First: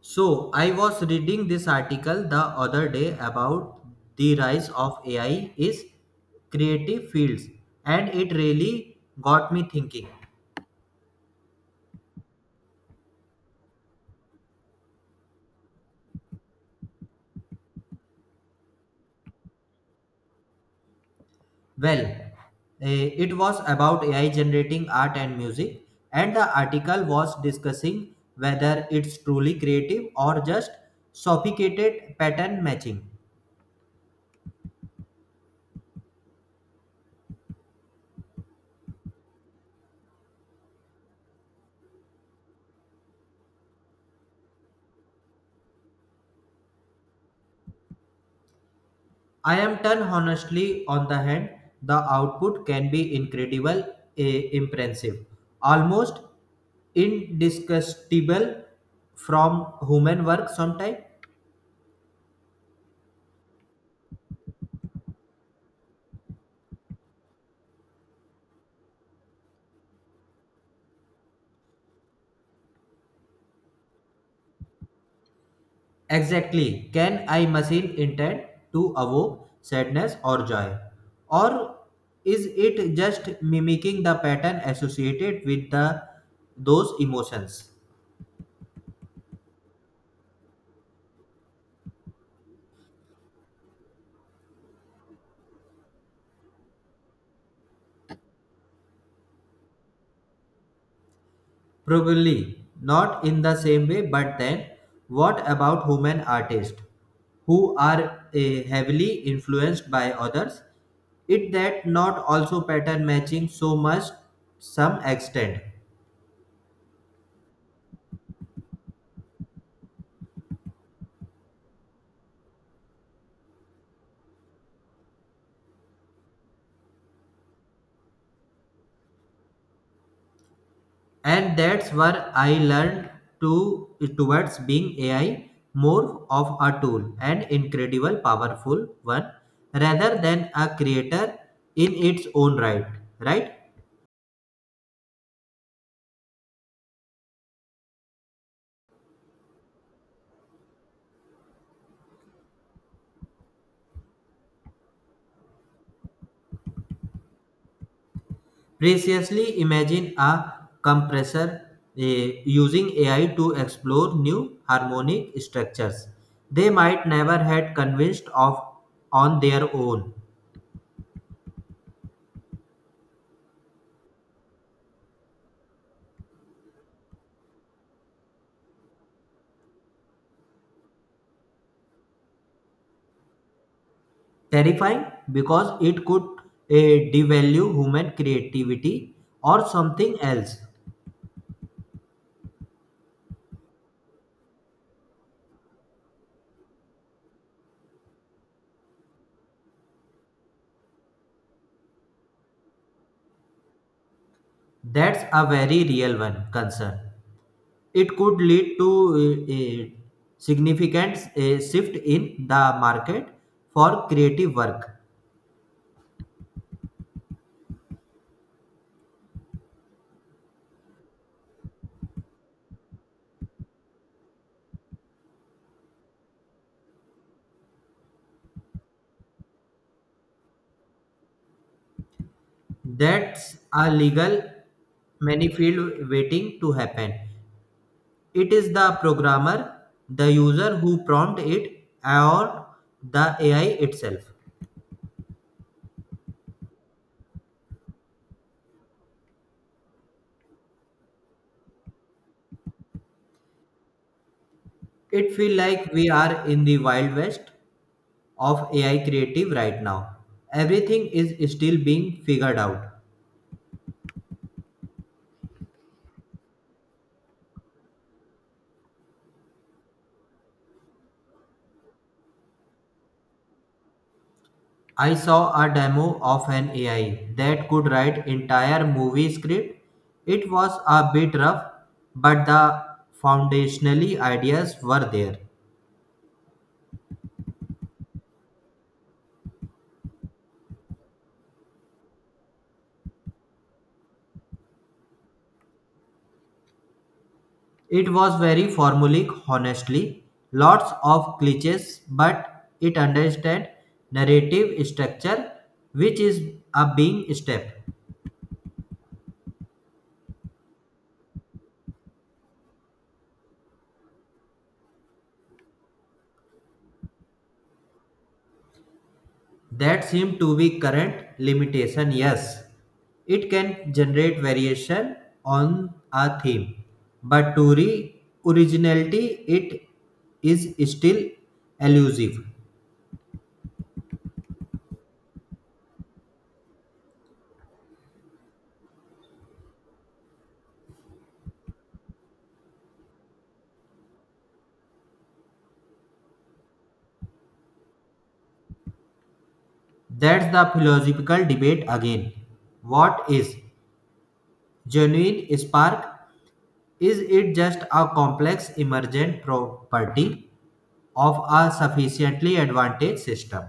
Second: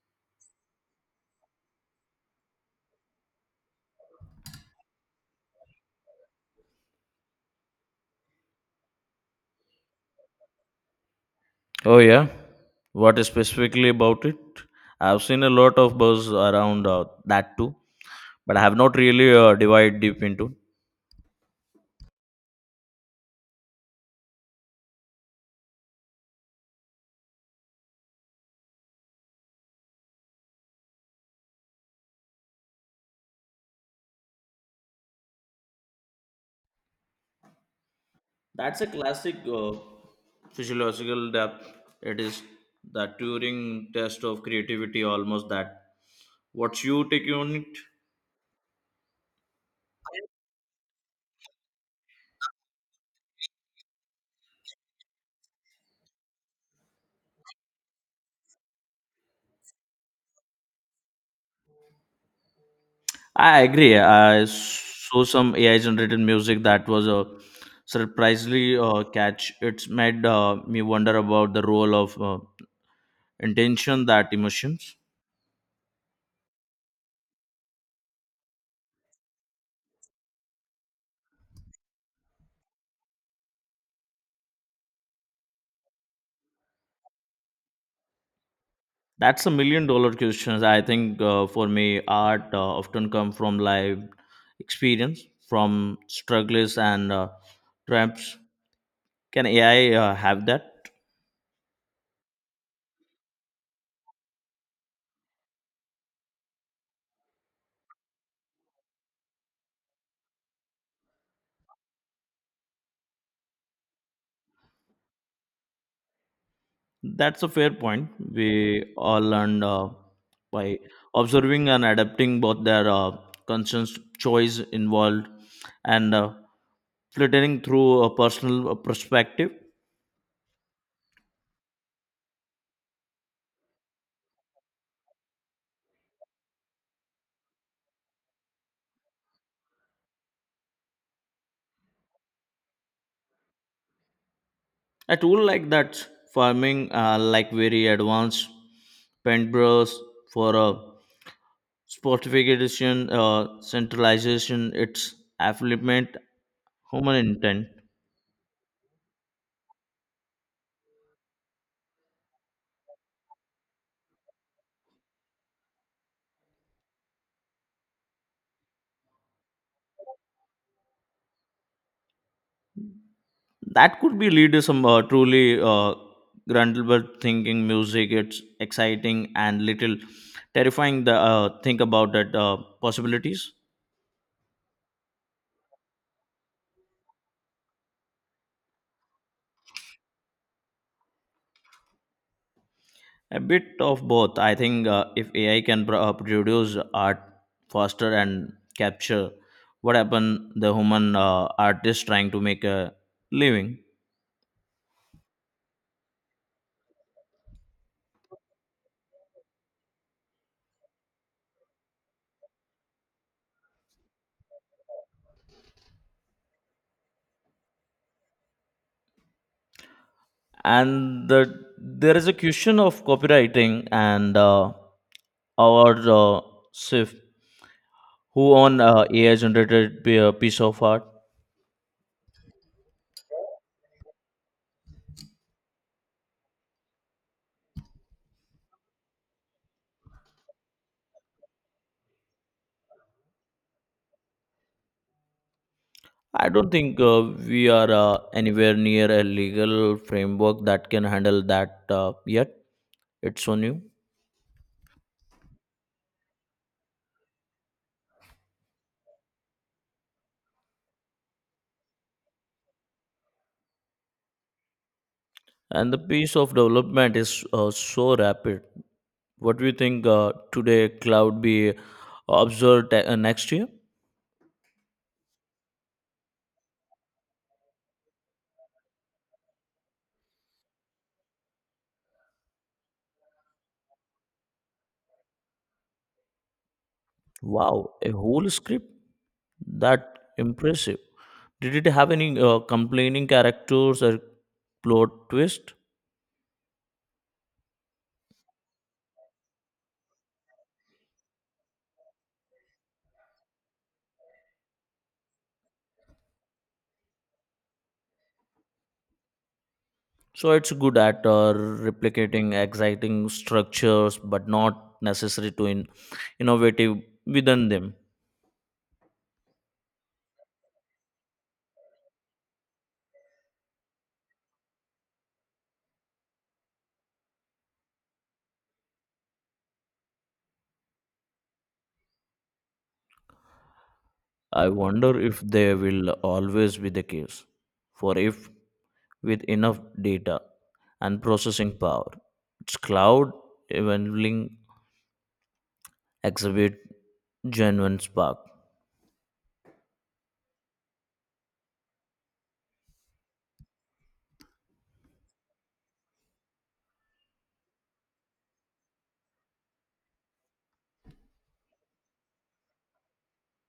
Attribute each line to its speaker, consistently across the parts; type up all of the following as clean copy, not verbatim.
Speaker 1: So, I was reading this article the other day about the rise of AI is creative fields and it really got me thinking.
Speaker 2: Oh, yeah. What specifically about it? I've seen a lot of buzz around that too, but I have not really divide deep into.
Speaker 1: Well, it was about AI generating art and music and the article was discussing whether it's truly creative or just sophisticated pattern matching.
Speaker 2: That's a classic physiological depth. It is the Turing test of creativity, almost that. What's your take on it?
Speaker 1: I am done honestly on the hand, the output can be incredible, impressive, almost indistinguishable from human work sometimes.
Speaker 2: I agree. I saw some AI generated music that was a surprisingly catch. It's made me wonder about the role of intention that emotions.
Speaker 1: Exactly, can I machine intend to evoke sadness or joy? Or is it just mimicking the pattern associated with the those emotions?
Speaker 2: That's a million dollar question. I think for me, art often come from life experience, from struggles and triumphs. Can AI have that?
Speaker 1: Probably not in the same way, but then what about human artists who are heavily influenced by others? It that not also pattern matching so much some extent.
Speaker 2: That's a fair point. We all learn by observing and adapting both their conscious choice involved and filtering through a personal perspective.
Speaker 1: And that's where I learned to towards being AI more of a tool an incredible powerful one rather than a creator in its own right. Right?
Speaker 2: A tool like that, farming, like very advanced paintbrush for a Spotification, centralization, its affluent human intent.
Speaker 1: Previously, imagine a compressor using AI to explore new harmonic structures they might never had convinced of on their own.
Speaker 2: That could be lead to some truly Grundlberg thinking music. It's exciting and little terrifying. The think about that possibilities.
Speaker 1: Terrifying because it could devalue human creativity or something else.
Speaker 2: A bit of both. I think if AI can produce art faster and capture what happened the human artist trying to make a living.
Speaker 1: That's a very real one concern. It could lead to eh, eh, significant shift in the market for creative work.
Speaker 2: And there is a question of copywriting and our sif who own ai generated piece of art.
Speaker 1: That's a legal manifold waiting to happen. It is the programmer, the user who prompt it, or the AI itself.
Speaker 2: I don't think we are anywhere near a legal framework that can handle that yet. It's so new,
Speaker 1: It feels like we are in the wild west of AI creative right now. Everything is still being figured out.
Speaker 2: and the pace of development is so rapid. What do you think today cloud be observed next year?
Speaker 1: I saw a demo of an AI that could write entire movie script. It was a bit rough, but the foundationally ideas were there.
Speaker 2: Wow, a whole script? That impressive. Did it have any complaining characters or plot twist?
Speaker 1: It was very formulaic, honestly, lots of cliches, but it understood narrative structure, which is a being step.
Speaker 2: So it's good at replicating exciting structures, but not necessary to innovative within them.
Speaker 1: That seemed to be current limitation, yes. It can generate variation on a theme, but originality, it is still elusive.
Speaker 2: I wonder if they will always be the case. For if with enough data and processing power, its cloud evolving exhibit genuine spark.
Speaker 1: That's the philosophical debate again. What is genuine spark? Is it just a complex emergent property of a sufficiently advantaged system?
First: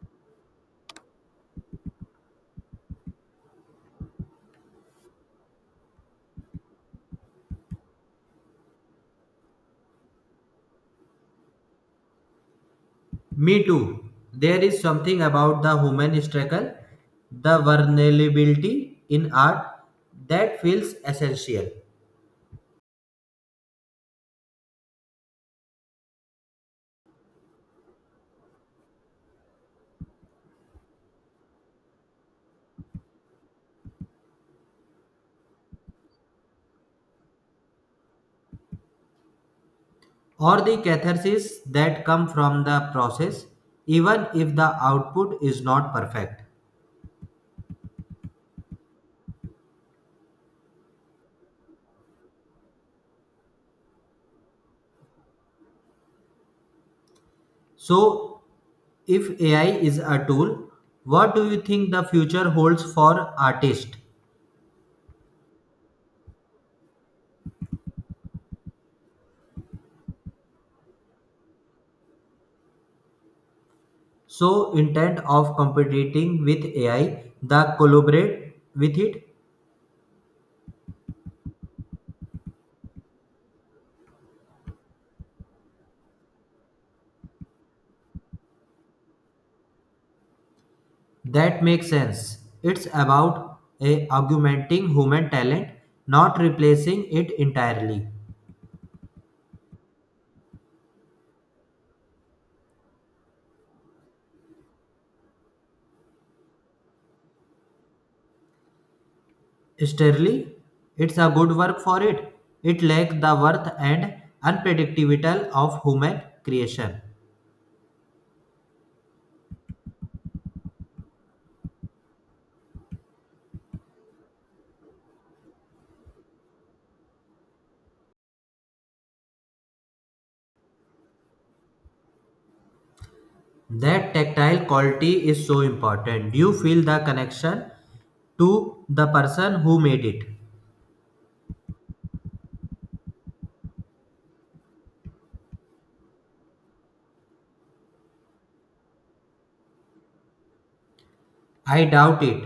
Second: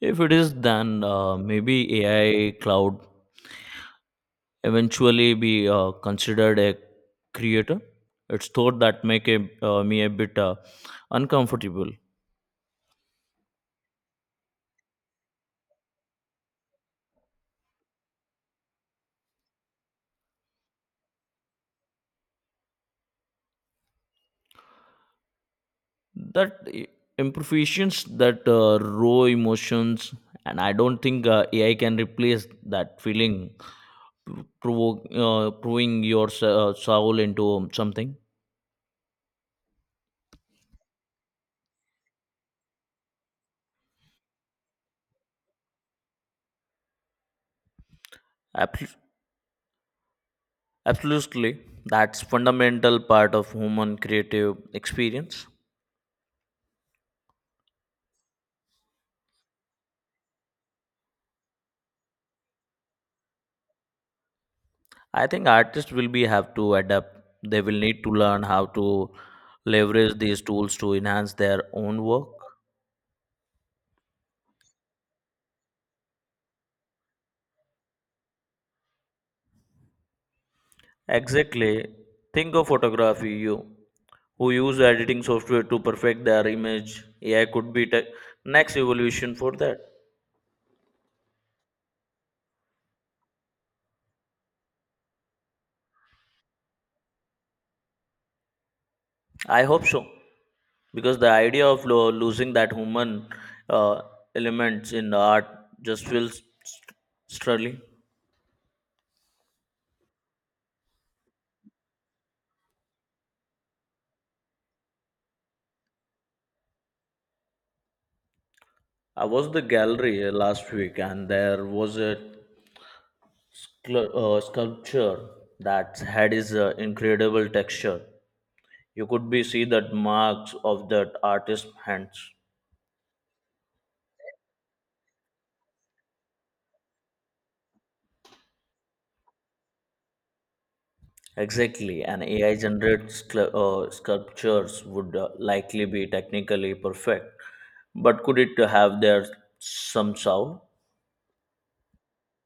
Speaker 2: If it is, then maybe AI cloud eventually be considered a creator. It's thought that make a, me a bit uncomfortable.
Speaker 1: Me too. There is something about the human struggle, the vulnerability in art that feels essential,
Speaker 2: That i- Imperfections, that raw emotions, and I don't think AI can replace that feeling, provoke, proving your soul into something.
Speaker 1: or the catharsis that come from the process, even if the output is not perfect.
Speaker 2: Abs- Absolutely, that's fundamental part of human creative experience.
Speaker 1: So, if AI is a tool, what do you think the future holds for artists?
Speaker 2: I think artists will be have to adapt. They will need to learn how to leverage these tools to enhance their own work.
Speaker 1: So intent of competing with AI, the collaborate with it,
Speaker 2: Exactly. Think of photography, you who use editing software to perfect their image. AI could be the next evolution for that.
Speaker 1: that makes sense. It's about a augmenting human talent, not replacing it entirely.
Speaker 2: I hope so, because the idea of losing that human uh, elements in the art just feels sterling.
Speaker 1: Sterling, it's a good work for it. It lacks the worth and unpredictability of human creation.
Speaker 2: I was the gallery last week, and there was a sculpture that had is incredible texture. You could be see that marks of that artist's hands.
Speaker 1: That tactile quality is so important. Do you feel the connection to the person who made it?
Speaker 2: Exactly, and AI generated sculptures would likely be technically perfect, but could it have their some sound?
Speaker 1: I doubt it.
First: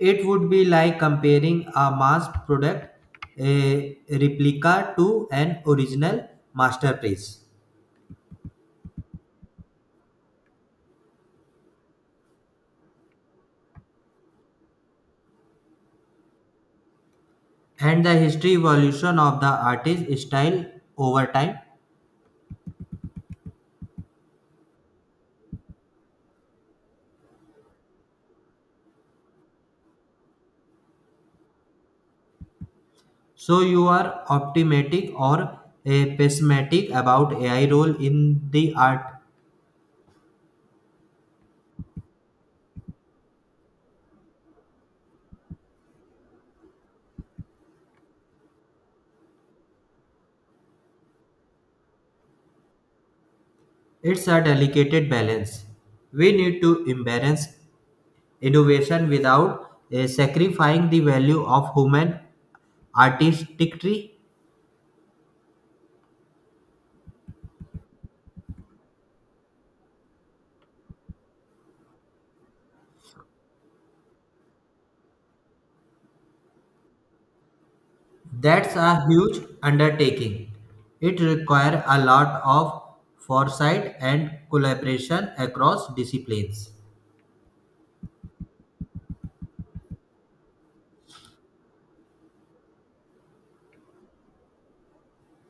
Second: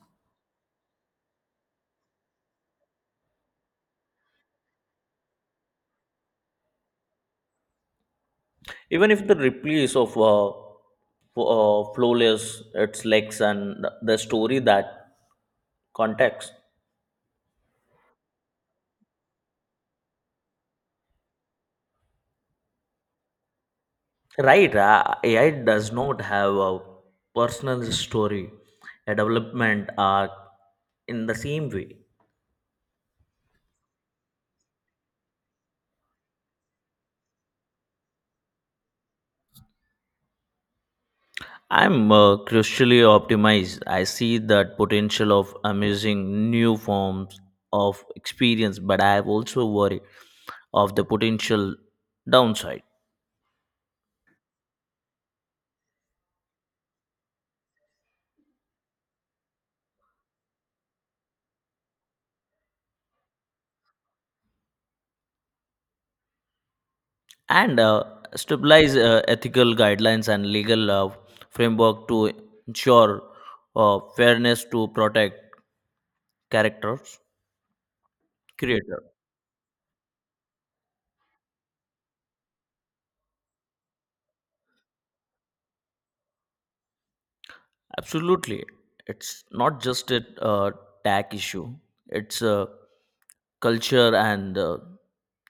Speaker 1: It would be like comparing a mass product, a replica, to an original masterpiece,
Speaker 2: Even if the replies of flawless its legs and the story that context.
Speaker 1: and the history evolution of the artist's style over time.
Speaker 2: Right, AI does not have a personal story, a development arc in the same way.
Speaker 1: So, you are optimistic or pessimistic about AI role in the art.
Speaker 2: I'm crucially optimized. I see that potential of amazing new forms of experience, but I have also worry of the potential downside.
Speaker 1: It's a delicate balance. We need to embrace innovation without sacrificing the value of human artistry.
Speaker 2: And stabilize ethical guidelines and legal framework to ensure fairness to protect characters
Speaker 1: That's
Speaker 2: creators.
Speaker 1: a huge undertaking. It requires a lot of foresight and collaboration across disciplines.
Speaker 2: Absolutely. It's not just a tech issue, it's a culture and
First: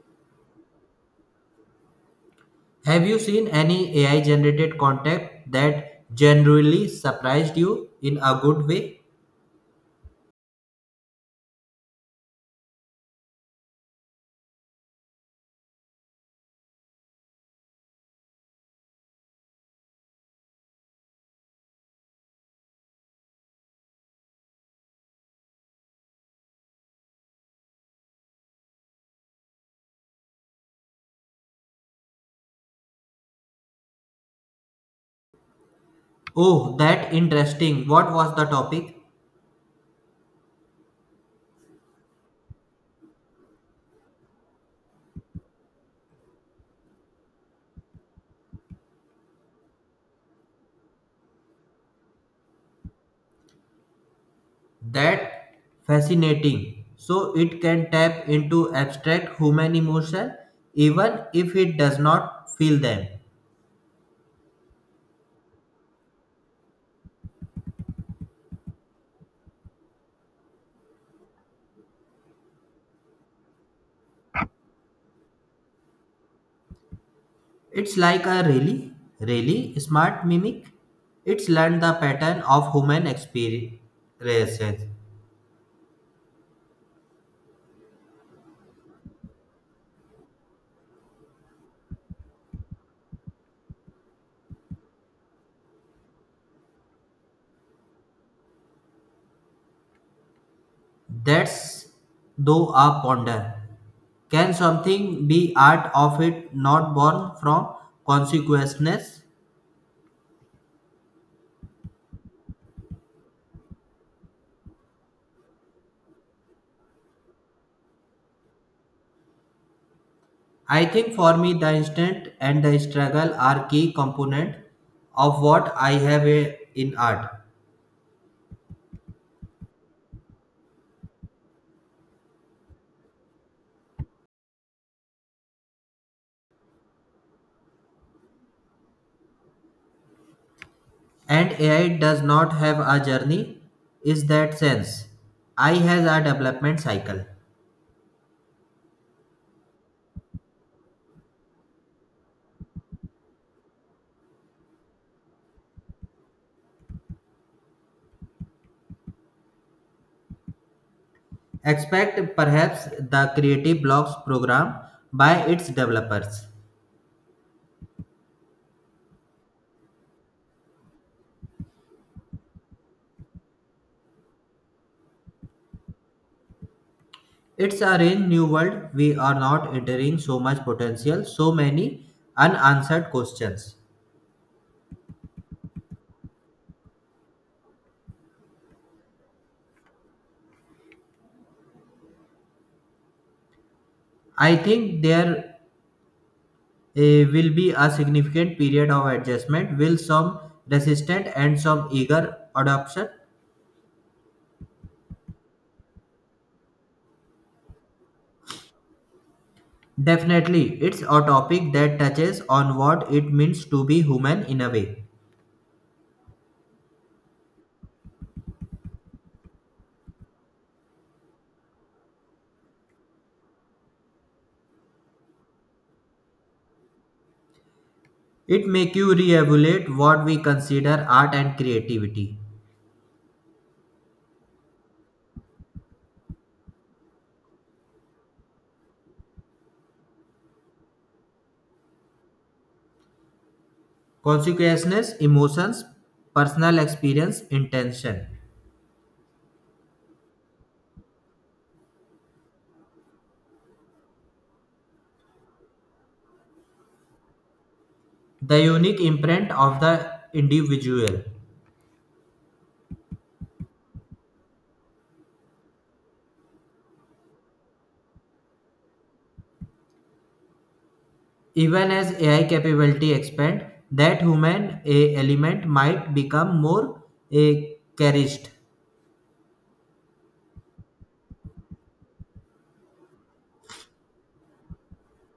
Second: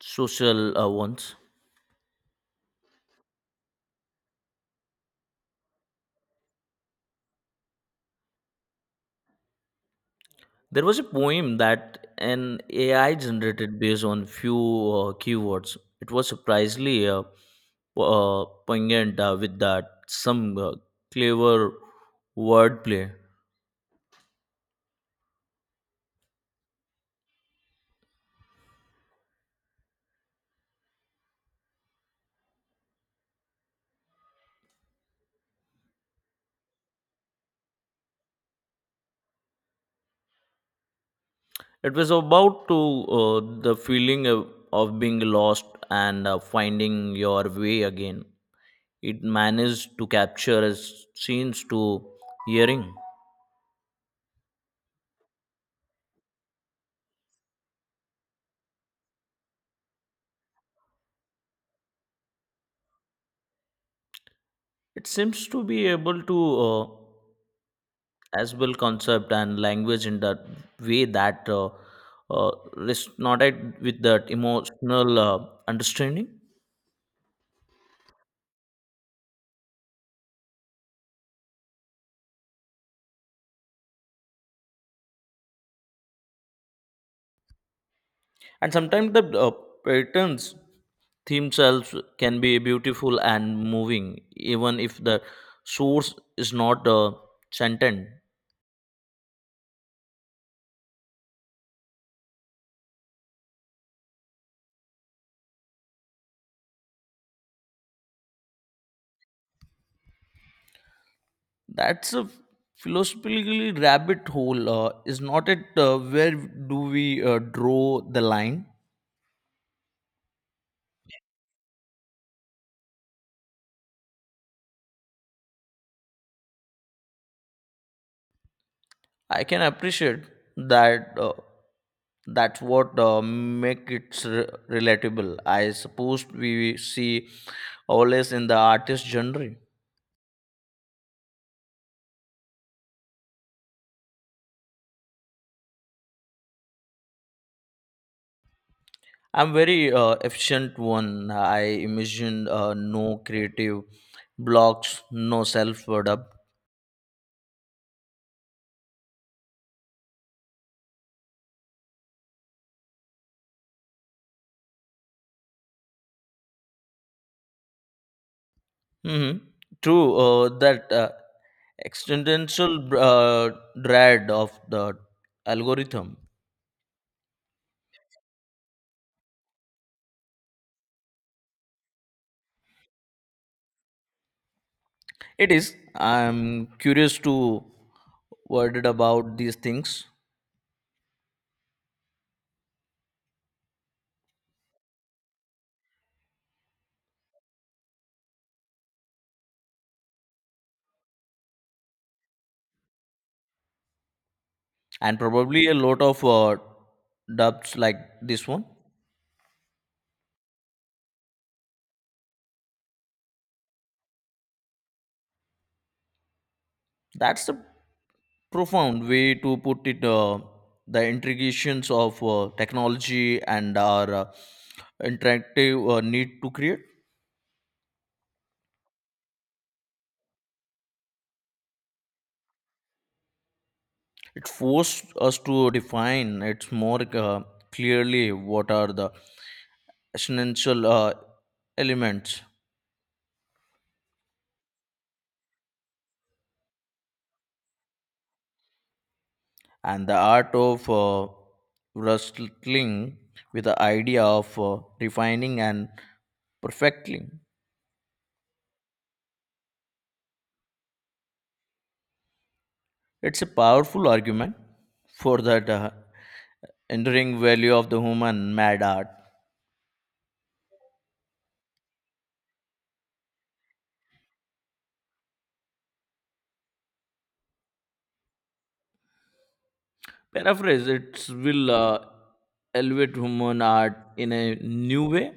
Speaker 2: social ones.
Speaker 1: Have you seen any AI generated content that generally surprised you in a good way?
Speaker 2: There was a poem that an AI generated based on few keywords. It was surprisingly poignant with that some clever wordplay.
Speaker 1: Oh, that interesting. What was the topic?
Speaker 2: It was about to the feeling of being lost and finding your way again. It managed to capture as scenes to hearing.
Speaker 1: That fascinating. So it can tap into abstract human emotion even if it does not feel them.
Speaker 2: It seems to be able to as well concept and language in that way that uh, resonated with that emotional understanding.
Speaker 1: It's like a really, really smart mimic. It's learned the pattern of human experiences.
Speaker 2: And sometimes the patterns themselves can be beautiful and moving, even if the source is not sentient.
Speaker 1: That's though a ponder. Can something be art of it not born from consequences?
Speaker 2: That's a philosophically rabbit hole is not it where do we draw the line.
Speaker 1: I think for me the instant and the struggle are key component of what I have in art.
Speaker 2: I can appreciate that that's what make it relatable. I suppose we see always in the artist genre.
Speaker 1: And AI does not have a journey is that sense. I has a development cycle.
Speaker 2: I'm very efficient one. I imagine no creative blocks no self-word.
Speaker 1: Expect perhaps the Creative Blocks program by its developers.
Speaker 2: Hmm. True, that existential uh, dread of the algorithm.
Speaker 1: It's a range new world. We are not entering so much potential, so many unanswered questions.
Speaker 2: It is. I'm curious to word it about these things,
Speaker 1: I think there will be a significant period of adjustment, will some resistant and some eager adoption.
Speaker 2: and probably a lot of dubs like this one.
Speaker 1: Definitely, it's a topic that touches on what it means to be human in a way.
Speaker 2: That's a profound way to put it. The intrications of technology and our interactive need to create.
Speaker 1: It make you reevaluate what we consider art and creativity.
Speaker 2: It forced us to define it's more clearly what are the essential elements
Speaker 1: Consciousness, emotions, personal experience, intention.
Speaker 2: and the art of wrestling with the idea of refining and perfecting.
Speaker 1: The unique imprint of the individual.
Speaker 2: It's a powerful argument for that enduring value of the human mad art.
Speaker 1: Even as AI capability expand, that human a element might become more eh, cherished.
Speaker 2: Paraphrase, it will elevate human art in a new way.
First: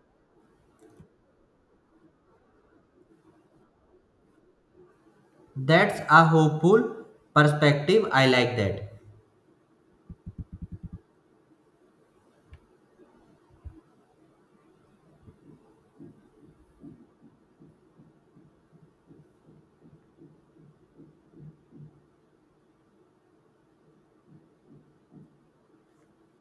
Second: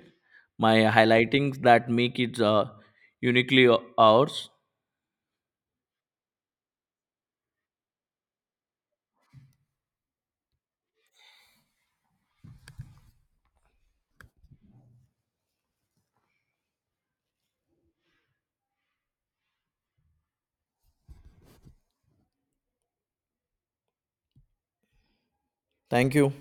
Speaker 2: My highlightings that make it uniquely ours.
Speaker 1: That's a hopeful perspective. I like that.
Speaker 2: Thank you.